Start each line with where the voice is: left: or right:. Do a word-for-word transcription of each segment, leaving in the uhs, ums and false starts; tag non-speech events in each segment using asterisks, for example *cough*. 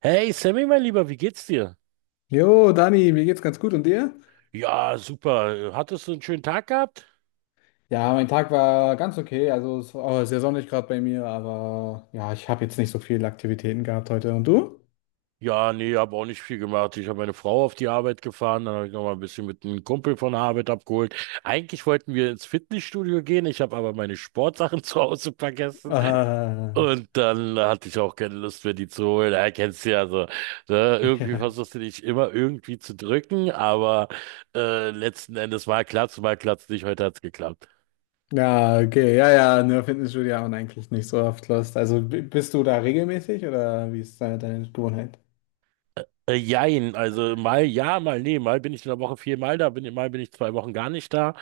right: Hey Sammy, mein Lieber, wie geht's dir?
left: Jo, Dani, mir geht's ganz gut und dir?
right: Ja, super. Hattest du einen schönen Tag gehabt?
left: Ja, mein Tag war ganz okay. Also es war sehr sonnig gerade bei mir, aber ja, ich habe jetzt nicht so viele Aktivitäten gehabt heute. Und du?
right: Ja, nee, habe auch nicht viel gemacht. Ich habe meine Frau auf die Arbeit gefahren, dann habe ich noch mal ein bisschen mit einem Kumpel von der Arbeit abgeholt. Eigentlich wollten wir ins Fitnessstudio gehen, ich habe aber meine Sportsachen *laughs* zu Hause vergessen
left: Ah,
right: und dann hatte ich auch keine Lust mehr, die zu holen. Ja, kennst du ja so. Ne?
left: *laughs*
right: Irgendwie
left: ja.
right: versuchst du dich immer irgendwie zu drücken, aber äh, letzten Endes mal klappt's, mal klappt's nicht. Heute hat's geklappt.
left: Ja, okay, ja, ja, nur Fitnessstudio haben eigentlich nicht so oft Lust. Also b- bist du da regelmäßig oder wie ist deine, deine Gewohnheit?
right: Äh, äh, jein, also mal ja, mal nee, mal bin ich in der Woche viermal da, bin, mal bin ich zwei Wochen gar nicht da.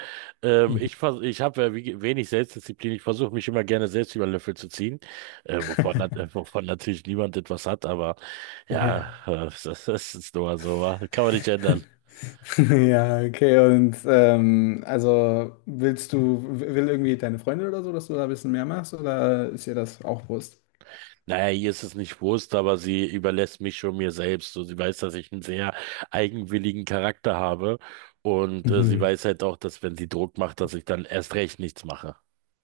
right: Ähm,
left: Mhm.
right: ich vers ich habe wenig Selbstdisziplin, ich versuche mich immer gerne selbst über den Löffel zu ziehen, äh, wovon, nat-
left: *laughs*
right: äh, wovon natürlich niemand etwas hat, aber ja,
left: Ja.
right: *laughs* äh, das, das ist nur so, wa? Kann man nicht ändern.
left: *laughs* Ja, okay, und ähm, also willst du, w- will irgendwie deine Freundin oder so, dass du da ein bisschen mehr machst oder ist ihr das auch bewusst?
right: Naja, ihr ist es nicht bewusst, aber sie überlässt mich schon mir selbst. So, sie weiß, dass ich einen sehr eigenwilligen Charakter habe und äh, sie
left: Mhm.
right: weiß halt auch, dass wenn sie Druck macht, dass ich dann erst recht nichts mache.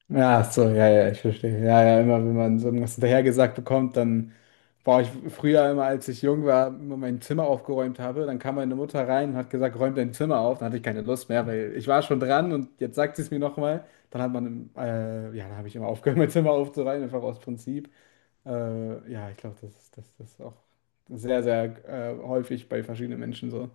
left: Ja, ach so, ja, ja, ich verstehe. Ja, ja, immer wenn man so irgendwas hinterhergesagt bekommt, dann war ich früher immer, als ich jung war, immer mein Zimmer aufgeräumt habe, dann kam meine Mutter rein und hat gesagt, räum dein Zimmer auf. Dann hatte ich keine Lust mehr, weil ich war schon dran und jetzt sagt sie es mir nochmal. Dann hat man, äh, ja, dann habe ich immer aufgehört, *laughs* mein Zimmer aufzuräumen, einfach aus Prinzip. Äh, ja, ich glaube, das ist, das, das ist auch sehr, sehr äh, häufig bei verschiedenen Menschen so.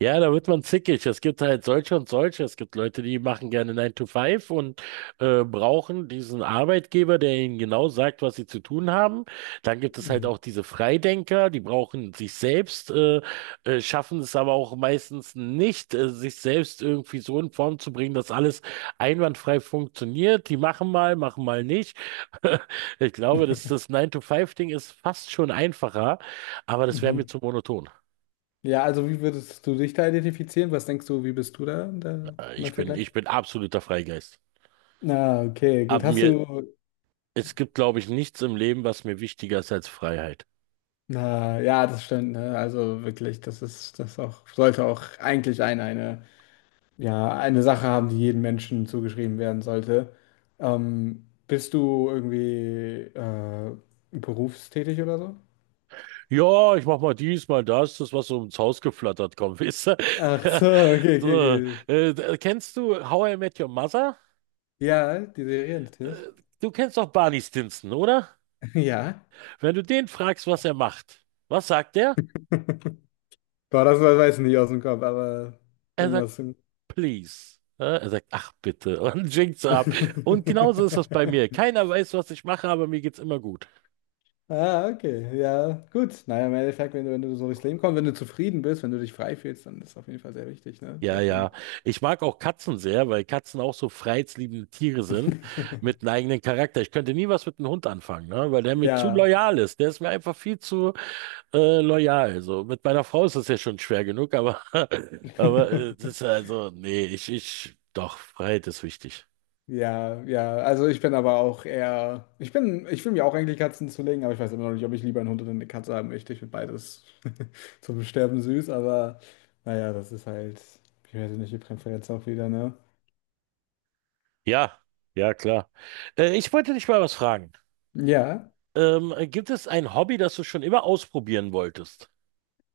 right: Ja, da wird man zickig. Es gibt halt solche und solche. Es gibt Leute, die machen gerne Nine to Five und äh, brauchen diesen Arbeitgeber, der ihnen genau sagt, was sie zu tun haben. Dann gibt es halt
left: Mhm.
right: auch diese Freidenker, die brauchen sich selbst, äh, äh, schaffen es aber auch meistens nicht, äh, sich selbst irgendwie so in Form zu bringen, dass alles einwandfrei funktioniert. Die machen mal, machen mal nicht. *laughs* Ich glaube, dass
left: *laughs*
right: das Nine to Five Ding ist fast schon einfacher, aber das wäre mir
left: Mhm.
right: zu monoton.
left: Ja, also wie würdest du dich da identifizieren? Was denkst du, wie bist du da in der,
right: Äh,
left: in dem
right: Ich bin,
left: Vergleich?
right: ich bin absoluter Freigeist.
left: Na, okay, gut.
right: Aber
left: Hast
right: mir,
left: du,
right: es gibt, glaube ich, nichts im Leben, was mir wichtiger ist als Freiheit.
left: na, ja, das stimmt, ne? Also wirklich, das ist, das auch, sollte auch eigentlich ein, eine, ja, eine Sache haben, die jedem Menschen zugeschrieben werden sollte. Ähm, bist du irgendwie äh, berufstätig oder so?
right: Ja, ich mach mal dies, mal das, das, was so ins Haus geflattert kommt, weißt du?
left: Ach
right: *laughs*
left: so, okay, okay,
right: So,
left: okay.
right: äh, kennst du How I Met Your Mother?
left: Ja, die Serie
right: Äh,
left: natürlich.
right: Du kennst doch Barney Stinson, oder?
left: *laughs* Ja.
right: Wenn du den fragst, was er macht, was sagt er?
left: Boah, das weiß ich nicht aus dem Kopf, aber
right: Er sagt,
left: irgendwas. im-
right: please. Äh, Er sagt, ach bitte, und *laughs* winkt so ab. Und genauso ist das bei mir.
left: *laughs*
right: Keiner weiß, was ich mache, aber mir geht's immer gut.
left: Ah, okay. Ja, gut. Naja, im Endeffekt, wenn du, wenn du so durchs Leben kommst, wenn du zufrieden bist, wenn du dich frei fühlst, dann ist das auf jeden Fall sehr wichtig, ne?
right: Ja,
left: Sehr
right: ja.
left: schön.
right: Ich mag auch Katzen sehr, weil Katzen auch so freiheitsliebende Tiere sind
left: *laughs*
right: mit einem eigenen Charakter. Ich könnte nie was mit einem Hund anfangen, ne? Weil der mir zu
left: Ja.
right: loyal ist. Der ist mir einfach viel zu äh, loyal. So mit meiner Frau ist das ja schon schwer genug, aber *laughs* aber äh, das ist,
left: *laughs*
right: also nee, ich ich doch, Freiheit ist wichtig.
left: Ja, ja. Also ich bin aber auch eher. Ich bin, ich will mir auch eigentlich Katzen zulegen, aber ich weiß immer noch nicht, ob ich lieber einen Hund oder eine Katze haben möchte. Ich finde beides *laughs* zum Sterben süß, aber naja, das ist halt, ich weiß nicht, die Präferenz auch wieder, ne?
right: Ja, ja, klar. Äh, ich wollte dich mal was fragen.
left: Ja.
right: Ähm, gibt es ein Hobby, das du schon immer ausprobieren wolltest?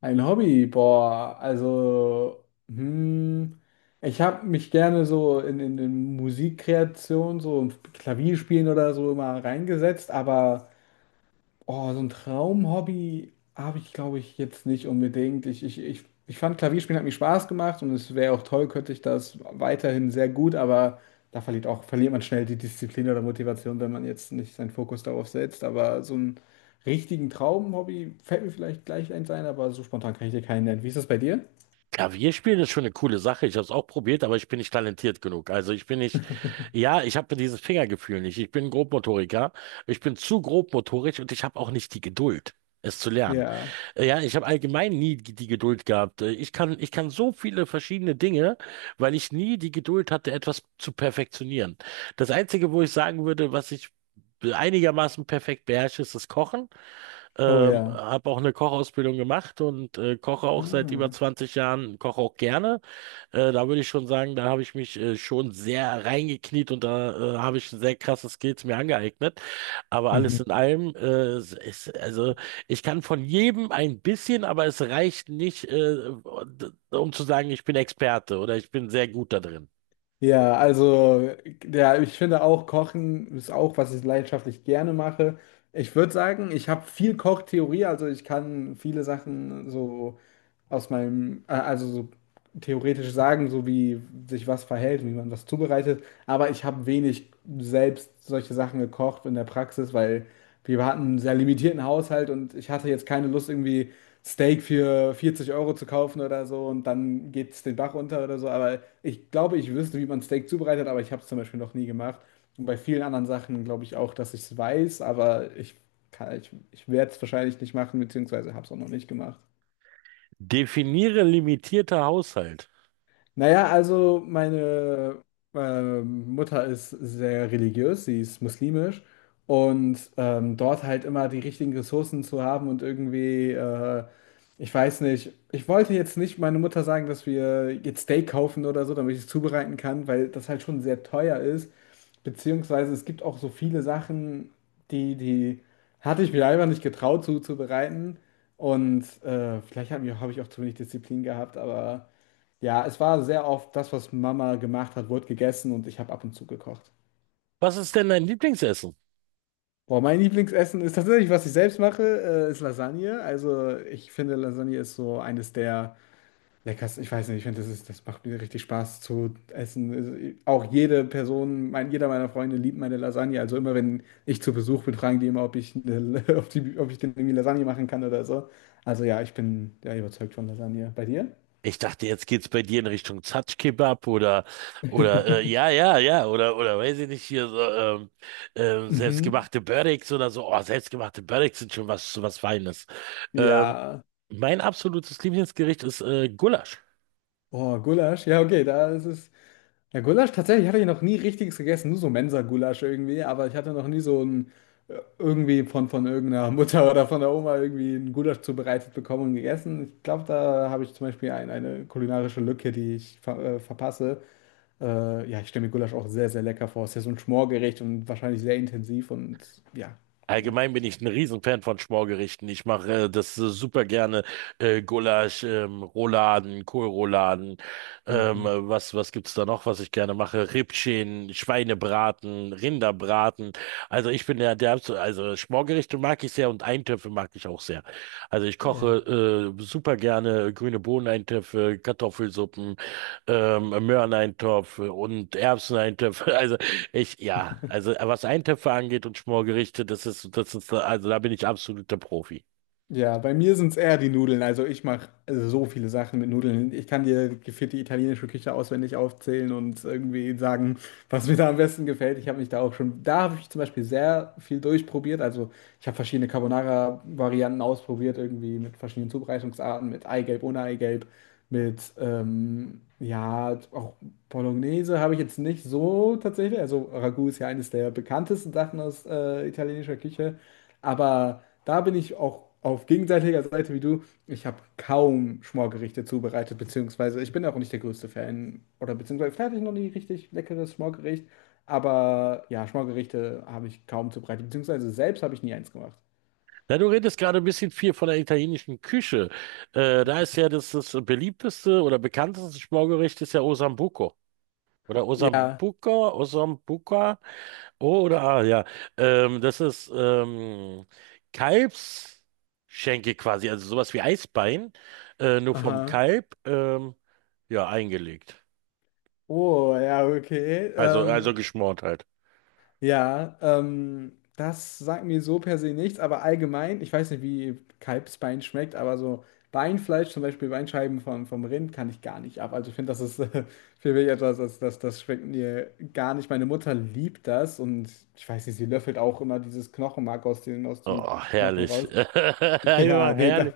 left: Ein Hobby, boah, also, hm, ich habe mich gerne so in, in, in Musikkreation, so im Klavierspielen oder so immer reingesetzt, aber oh, so ein Traumhobby habe ich, glaube ich, jetzt nicht unbedingt. Ich, ich, ich, ich fand Klavierspielen hat mir Spaß gemacht und es wäre auch toll, könnte ich das weiterhin sehr gut, aber da verliert auch, verliert man schnell die Disziplin oder Motivation, wenn man jetzt nicht seinen Fokus darauf setzt. Aber so einen richtigen Traumhobby fällt mir vielleicht gleich eins ein, aber so spontan kann ich dir keinen nennen. Wie ist das bei dir?
right: Klavierspielen ist schon eine coole Sache. Ich habe es auch probiert, aber ich bin nicht talentiert genug. Also ich bin nicht,
left: *laughs*
right: ja, ich habe dieses Fingergefühl nicht. Ich bin Grobmotoriker. Ich bin zu grobmotorisch und ich habe auch nicht die Geduld, es zu lernen.
left: Ja.
right: Äh, Ja, ich habe allgemein nie die die Geduld gehabt. Äh, Ich kann, ich kann so viele verschiedene Dinge, weil ich nie die Geduld hatte, etwas zu perfektionieren. Das Einzige, wo ich sagen würde, was ich einigermaßen perfekt beherrsche, ist das Kochen.
left: Oh
right: Ähm,
left: ja.
right: habe auch eine Kochausbildung gemacht und äh, koche auch seit über
left: Ah.
right: zwanzig Jahren, koche auch gerne. Äh, da würde ich schon sagen, da habe ich mich äh, schon sehr reingekniet und da äh, habe ich sehr krasse Skills mir angeeignet. Aber
left: Mhm.
right: alles in allem, äh, es ist, also ich kann von jedem ein bisschen, aber es reicht nicht, äh, um zu sagen, ich bin Experte oder ich bin sehr gut da drin.
left: Ja, also, ja, ich finde auch, Kochen ist auch, was ich leidenschaftlich gerne mache. Ich würde sagen, ich habe viel Kochtheorie, also ich kann viele Sachen so aus meinem, äh, also so theoretisch sagen, so wie sich was verhält, wie man was zubereitet. Aber ich habe wenig selbst solche Sachen gekocht in der Praxis, weil wir hatten einen sehr limitierten Haushalt und ich hatte jetzt keine Lust, irgendwie Steak für vierzig Euro zu kaufen oder so und dann geht es den Bach runter oder so. Aber ich glaube, ich wüsste, wie man Steak zubereitet, aber ich habe es zum Beispiel noch nie gemacht. Und bei vielen anderen Sachen glaube ich auch, dass ich es weiß, aber ich kann, ich, ich werde es wahrscheinlich nicht machen, beziehungsweise habe es auch noch nicht gemacht.
right: Definiere limitierter Haushalt.
left: Naja, also meine ähm, Mutter ist sehr religiös, sie ist muslimisch und ähm, dort halt immer die richtigen Ressourcen zu haben und irgendwie, äh, ich weiß nicht, ich wollte jetzt nicht meiner Mutter sagen, dass wir jetzt Steak kaufen oder so, damit ich es zubereiten kann, weil das halt schon sehr teuer ist, beziehungsweise es gibt auch so viele Sachen, die, die hatte ich mir einfach nicht getraut zuzubereiten und äh, vielleicht habe ich, hab ich auch zu wenig Disziplin gehabt, aber... Ja, es war sehr oft das, was Mama gemacht hat, wurde gegessen und ich habe ab und zu gekocht.
right: Was ist denn dein Lieblingsessen?
left: Boah, mein Lieblingsessen ist tatsächlich, was ich selbst mache, äh, ist Lasagne. Also ich finde, Lasagne ist so eines der leckersten. Ich weiß nicht, ich finde, das ist, das macht mir richtig Spaß zu essen. Also, ich- auch jede Person, mein, jeder meiner Freunde liebt meine Lasagne. Also immer, wenn ich zu Besuch bin, fragen die immer, ob ich, eine, *laughs* ob die, ob ich denn irgendwie Lasagne machen kann oder so. Also ja, ich bin ja überzeugt von Lasagne. Bei dir?
right: Ich dachte, jetzt geht's bei dir in Richtung Zatschkebab oder oder äh, ja,
left: *laughs*
right: ja, ja, oder oder weiß ich nicht, hier so ähm, ähm,
left: Mhm.
right: selbstgemachte Börricks oder so. Oh, selbstgemachte Börricks sind schon was was Feines. Ähm,
left: Ja.
right: Mein absolutes Lieblingsgericht ist äh, Gulasch.
left: Boah, Gulasch. Ja, okay, da ist es. Ja, Gulasch, tatsächlich hatte ich noch nie richtiges gegessen, nur so Mensa-Gulasch irgendwie, aber ich hatte noch nie so ein äh, irgendwie von, von irgendeiner *laughs* Mutter oder von der Oma irgendwie ein Gulasch zubereitet bekommen und gegessen. Ich glaube, da habe ich zum Beispiel ein, eine kulinarische Lücke, die ich ver äh, verpasse. Äh, ja, ich stelle mir Gulasch auch sehr, sehr lecker vor. Es ist ja so ein Schmorgericht und wahrscheinlich sehr intensiv und ja, genial.
right: Allgemein bin ich ein Riesenfan von Schmorgerichten. Ich mache äh, das äh, super gerne. Äh, Gulasch, ähm, Rouladen, Kohlrouladen. Ähm,
left: Mhm.
right: äh, was, was gibt's da noch, was ich gerne mache? Rippchen, Schweinebraten, Rinderbraten. Also ich bin ja der, absol- also Schmorgerichte mag ich sehr und Eintöpfe mag ich auch sehr. Also ich
left: Ja.
right: koche äh, super gerne grüne Bohneneintöpfe, Kartoffelsuppen, ähm, Möhreneintopf und Erbseneintöpfe. *laughs* Also ich, ja, also was Eintöpfe angeht und Schmorgerichte, das ist, das ist, also da bin ich absoluter Profi.
left: Ja, bei mir sind es eher die Nudeln. Also ich mache so viele Sachen mit Nudeln. Ich kann dir gefühlt die italienische Küche auswendig aufzählen und irgendwie sagen, was mir da am besten gefällt. Ich habe mich da auch schon, da habe ich zum Beispiel sehr viel durchprobiert. Also ich habe verschiedene Carbonara-Varianten ausprobiert, irgendwie mit verschiedenen Zubereitungsarten, mit Eigelb, ohne Eigelb. Mit, ähm, ja, auch Bolognese habe ich jetzt nicht so tatsächlich. Also Ragu ist ja eines der bekanntesten Sachen aus äh, italienischer Küche. Aber da bin ich auch auf gegenseitiger Seite wie du. Ich habe kaum Schmorgerichte zubereitet, beziehungsweise ich bin auch nicht der größte Fan. Oder beziehungsweise vielleicht hatte ich noch nie richtig leckeres Schmorgericht. Aber ja, Schmorgerichte habe ich kaum zubereitet, beziehungsweise selbst habe ich nie eins gemacht.
right: Na, du redest gerade ein bisschen viel von der italienischen Küche. Äh, da ist ja das, das beliebteste oder bekannteste Schmorgericht ist ja Osambuco. Oder
left: Ja,
right: Osambuco, Osambuca. O oder A, ja. Ähm, das ist ähm, Kalbsschenkel quasi, also sowas wie Eisbein, äh, nur vom
left: aha.
right: Kalb, ähm, ja, eingelegt.
left: Oh, ja, okay.
right: Also,
left: Ähm,
right: also geschmort halt.
left: ja, ähm, das sagt mir so per se nichts, aber allgemein, ich weiß nicht, wie Kalbsbein schmeckt, aber so Beinfleisch, zum Beispiel Beinscheiben vom, vom Rind, kann ich gar nicht ab. Also ich finde, das ist *laughs* äh, für mich etwas, das, das, das schmeckt mir gar nicht. Meine Mutter liebt das und ich weiß nicht, sie löffelt auch immer dieses Knochenmark aus dem, aus dem
right: Oh,
left: Knochen
right: herrlich. *laughs*
left: raus. *laughs* Ja,
right: Einfach
left: nee, das,
right: herrlich.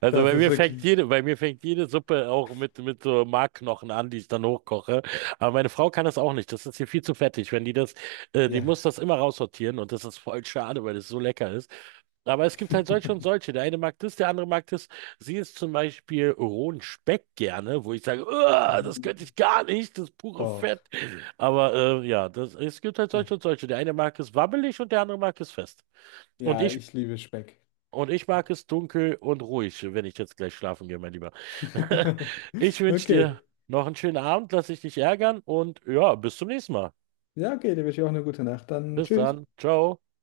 right: Also
left: das
right: bei
left: ist
right: mir fängt
left: wirklich,
right: jede, bei mir fängt jede Suppe auch mit, mit so Markknochen an, die ich dann hochkoche. Aber meine Frau kann das auch nicht. Das ist hier viel zu fettig. Wenn die das, äh, die
left: ja.
right: muss das immer raussortieren und das ist voll schade, weil es so lecker ist. Aber es gibt halt solche und
left: *laughs*
right: solche. Der eine mag das, der andere mag das. Sie isst zum Beispiel rohen Speck gerne, wo ich sage, "Uah, das könnte
left: Mhm.
right: ich gar nicht, das pure
left: Doch.
right: Fett. Aber äh, ja, das, es gibt halt
left: Da-
right: solche und solche. Der eine mag es wabbelig und der andere mag es fest. Und
left: Ja,
right: ich
left: ich liebe Speck.
right: und ich mag es dunkel und ruhig, wenn ich jetzt gleich schlafen gehe, mein Lieber. *laughs*
left: *laughs*
right: Ich wünsche
left: Okay.
right: dir noch einen schönen Abend, lass dich nicht ärgern und ja, bis zum nächsten Mal.
left: Ja, okay, dir wünsche ich auch eine gute Nacht. Dann
right: Bis
left: tschüss.
right: dann. Ciao.